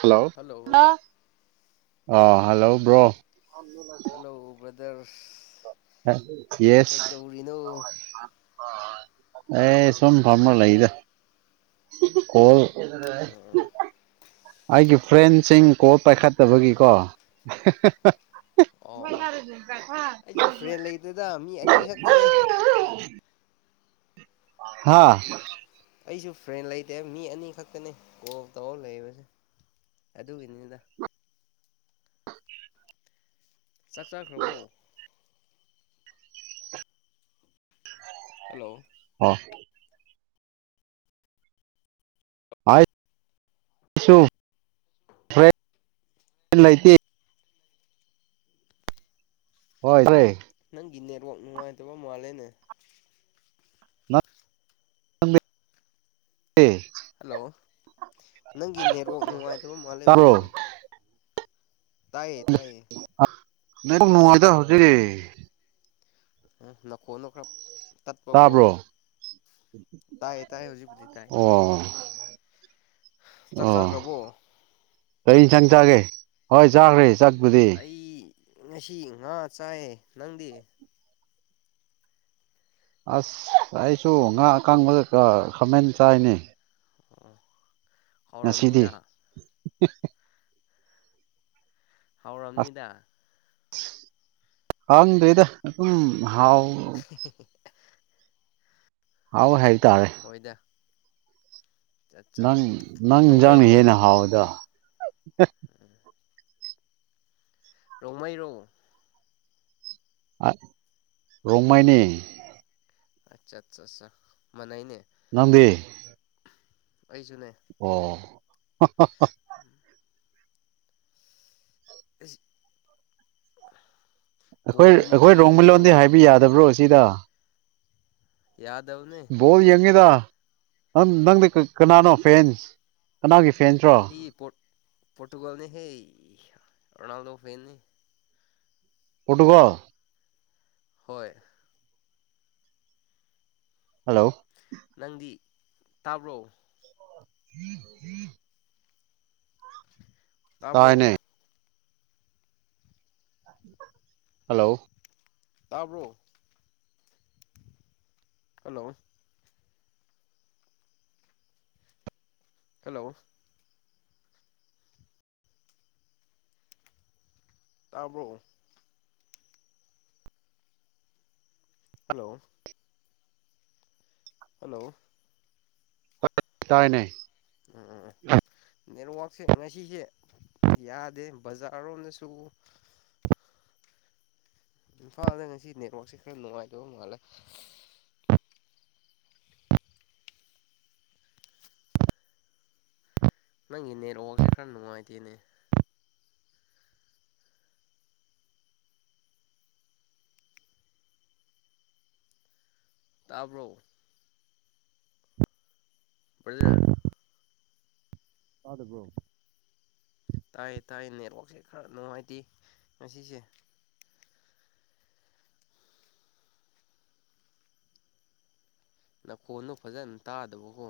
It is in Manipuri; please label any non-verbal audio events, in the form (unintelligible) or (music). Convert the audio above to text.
ꯍꯜꯂꯣ ꯑ hello bro? Hello brother yes ꯀꯩꯗꯧꯔꯤꯅꯣ? ꯑꯦ ꯁꯨꯝ ꯐꯝꯃ ꯂꯩꯗ꯫ ꯀꯣꯜ ꯑꯣ ꯑꯩꯒꯤ ꯐ꯭ꯔꯦꯟꯁꯤꯡ ꯀꯣꯜ ꯄꯥꯏꯈꯠꯇꯕꯒꯤꯀꯣ ꯑꯣ ꯑꯣ ꯑꯩꯁꯨ ꯐ꯭ꯔꯦꯟ ꯂꯩꯗꯦꯗ ꯃꯤ ꯑꯅꯤ ꯈꯛꯇꯅꯦ ꯍꯥꯥ ꯑꯩꯁꯨ ꯐ꯭ꯔꯦꯟ ꯂꯩꯇꯦ ꯃꯤ ꯑꯅꯤ ꯈꯛꯇꯅꯤ ꯀꯣꯜ ꯇꯧꯔ ꯂꯩꯕꯁꯦ ꯑꯗꯨꯒꯤꯅꯤꯗ꯫ ꯆꯥꯛ ꯆꯥꯈ꯭ꯔꯕꯣ? ꯍꯜꯂꯣ ꯑꯥ (unintelligible) ꯍꯣꯏ ꯅꯪꯒꯤ ꯅꯦꯠꯋꯥꯛ ꯅꯨꯡꯉꯥꯏꯇꯕ ꯃꯥꯜꯂꯦꯅꯦ꯫ (unintelligible) ꯍꯜꯂꯣ ꯅꯪꯒꯤ ꯅꯦꯠꯋꯥꯛ ꯅꯨꯡꯉꯥꯏꯇꯕ ꯃꯥꯜꯂꯦ ꯇꯥꯕ꯭ꯔꯣ ꯕ꯭ꯔꯗꯔ ꯇꯥꯏꯌꯦ ꯇꯥꯏꯌꯦ ꯅꯦꯠꯋꯥꯛ ꯅꯨꯡꯉꯥꯏꯇ ꯍꯧꯖꯤꯛ ꯎꯝ ꯅꯈꯣꯟꯗꯣ ꯈꯔ ꯇꯠꯄꯀꯣ ꯇꯥꯕ꯭ꯔꯣ ꯇꯥꯏ ꯇꯥꯏ ꯍꯧꯖꯤꯛꯄꯨꯗꯤ ꯇꯥꯏ ꯑꯣ ꯆꯥꯛ ꯑꯣ ꯆꯥꯈ꯭ꯔꯕꯣ? ꯀꯔꯤ ꯏꯟꯁꯥꯡ ꯆꯥꯒꯦ? ꯍꯣꯏ ꯆꯥꯈ꯭ꯔꯦ꯫ ꯆꯥꯛꯄꯨꯗꯤ ꯑꯩ ꯉꯁꯤ ꯉꯥ ꯆꯥꯏꯌꯦ꯫ ꯅꯪꯗꯤ? ꯑꯁ ꯑꯩꯁꯨ ꯉꯥ ꯑꯀꯥꯡꯕꯒ ꯈꯥꯃꯦꯟ ꯆꯥꯏꯅꯦ꯫ (unintelligible) ꯉꯁꯤꯗꯤ? ꯍꯥꯎꯔꯝꯅꯤꯗ ꯍꯥꯎꯔꯝꯅꯤꯗ꯫ ꯍꯥꯡꯗ꯭ꯔꯦꯗ ꯑꯗꯨꯝ ꯍꯥꯎ (unintelligible) ꯍꯥꯎꯋꯦ ꯍꯥꯏꯇꯥꯔꯦ꯫ ꯍꯣꯏꯗ ꯑꯠꯆꯥ ꯅꯪ -ꯅꯪ ꯏꯖꯥꯡꯅ ꯔꯣꯡꯃꯩꯔꯣ ꯍꯦꯟꯅ ꯍꯥꯎꯏꯗ꯫ (unintelligible) ꯔꯣꯡꯃꯩ ꯔꯣ? ꯔꯣꯡꯃꯩꯅꯦ꯫ ꯑꯆꯥ-ꯆ-ꯆ ꯃꯅꯩꯅꯦ꯫ ꯅꯪꯗꯤ? ꯑꯩꯁꯨꯅꯦ꯫ (unintelligible) (unintelligible) ꯑꯩꯈꯣꯏ ꯕꯣꯜꯒꯨꯝꯕꯗꯤ ꯑꯩꯈꯣꯏ ꯔꯣꯡꯃꯩ ꯌꯦꯡꯕ꯭ꯔꯣ ꯂꯣꯟꯗꯤ ꯍꯥꯏꯕ ꯌꯥꯗꯕ꯭ꯔꯣ ꯁꯤꯗ? ꯌꯥꯗꯕꯅꯦ꯫ ꯕꯣꯜ ꯌꯦꯡꯉꯤꯗ ꯅꯪ- ꯅꯪꯗꯤ ꯀꯅꯥꯅꯣ ꯑꯥ ꯐꯦꯟ ꯀꯅꯥꯒꯤ ꯐꯦꯟꯁ ꯑꯩ ꯄꯣꯔꯠ -ꯄꯣꯔꯠꯇꯨꯒꯜꯅꯦ ꯍꯦ ꯔꯣꯅꯥꯜꯗꯣ ꯐꯦꯟꯅꯤ꯫ ꯄꯣꯔꯠꯇꯨꯒꯜ? ꯍꯣꯏ ꯍꯜꯂꯣ ꯅꯪꯗꯤ ꯇꯥꯕ꯭ꯔꯣ? (inaudible) ꯇꯥꯕ꯭ꯔꯣ? ꯇꯥꯏꯅꯦ ꯍꯜꯂꯣ ꯇꯥꯕ꯭ꯔꯣ? ꯍꯜꯂꯣ! ꯍꯜꯂꯣ! ꯇꯥꯕ꯭ꯔꯣ? ꯍꯜꯂꯣ! ꯍꯜꯂꯣ! ꯇꯥꯏꯅꯦ꯫ (unintelligible) ꯅꯦꯠꯋꯥꯛꯁꯦ ꯉꯁꯤꯁꯦ ꯌꯥꯗꯦ ꯕꯖꯥꯔꯔꯣꯝꯗꯁꯨ, ꯏꯝꯐꯥꯜꯗ ꯉꯁꯤ ꯅꯦꯠꯋꯥꯛꯁꯦ ꯈꯔ ꯅꯨꯡꯉꯥꯏꯇꯕ ꯃꯥꯜꯂꯦ꯫ ꯅꯪꯒꯤ ꯅꯦꯠꯋꯥꯛꯁꯦ ꯈꯔ ꯅꯨꯡꯉꯥꯏꯇꯦꯅꯦ꯫ ꯇꯥꯕ꯭ꯔꯣ? ꯕ꯭ꯔꯥꯗꯔ ꯇꯗꯕ꯭ꯔꯣ? ꯇꯥꯏ ꯇꯥꯏ ꯅꯦꯠꯋꯥꯛꯁꯦ ꯈꯔ ꯅꯨꯡꯉꯥꯏꯇꯦ ꯉꯁꯤꯁꯦ꯫ ꯅꯈꯣꯟꯗꯣ ꯐꯖꯅ ꯇꯥꯗꯕꯀꯣ꯫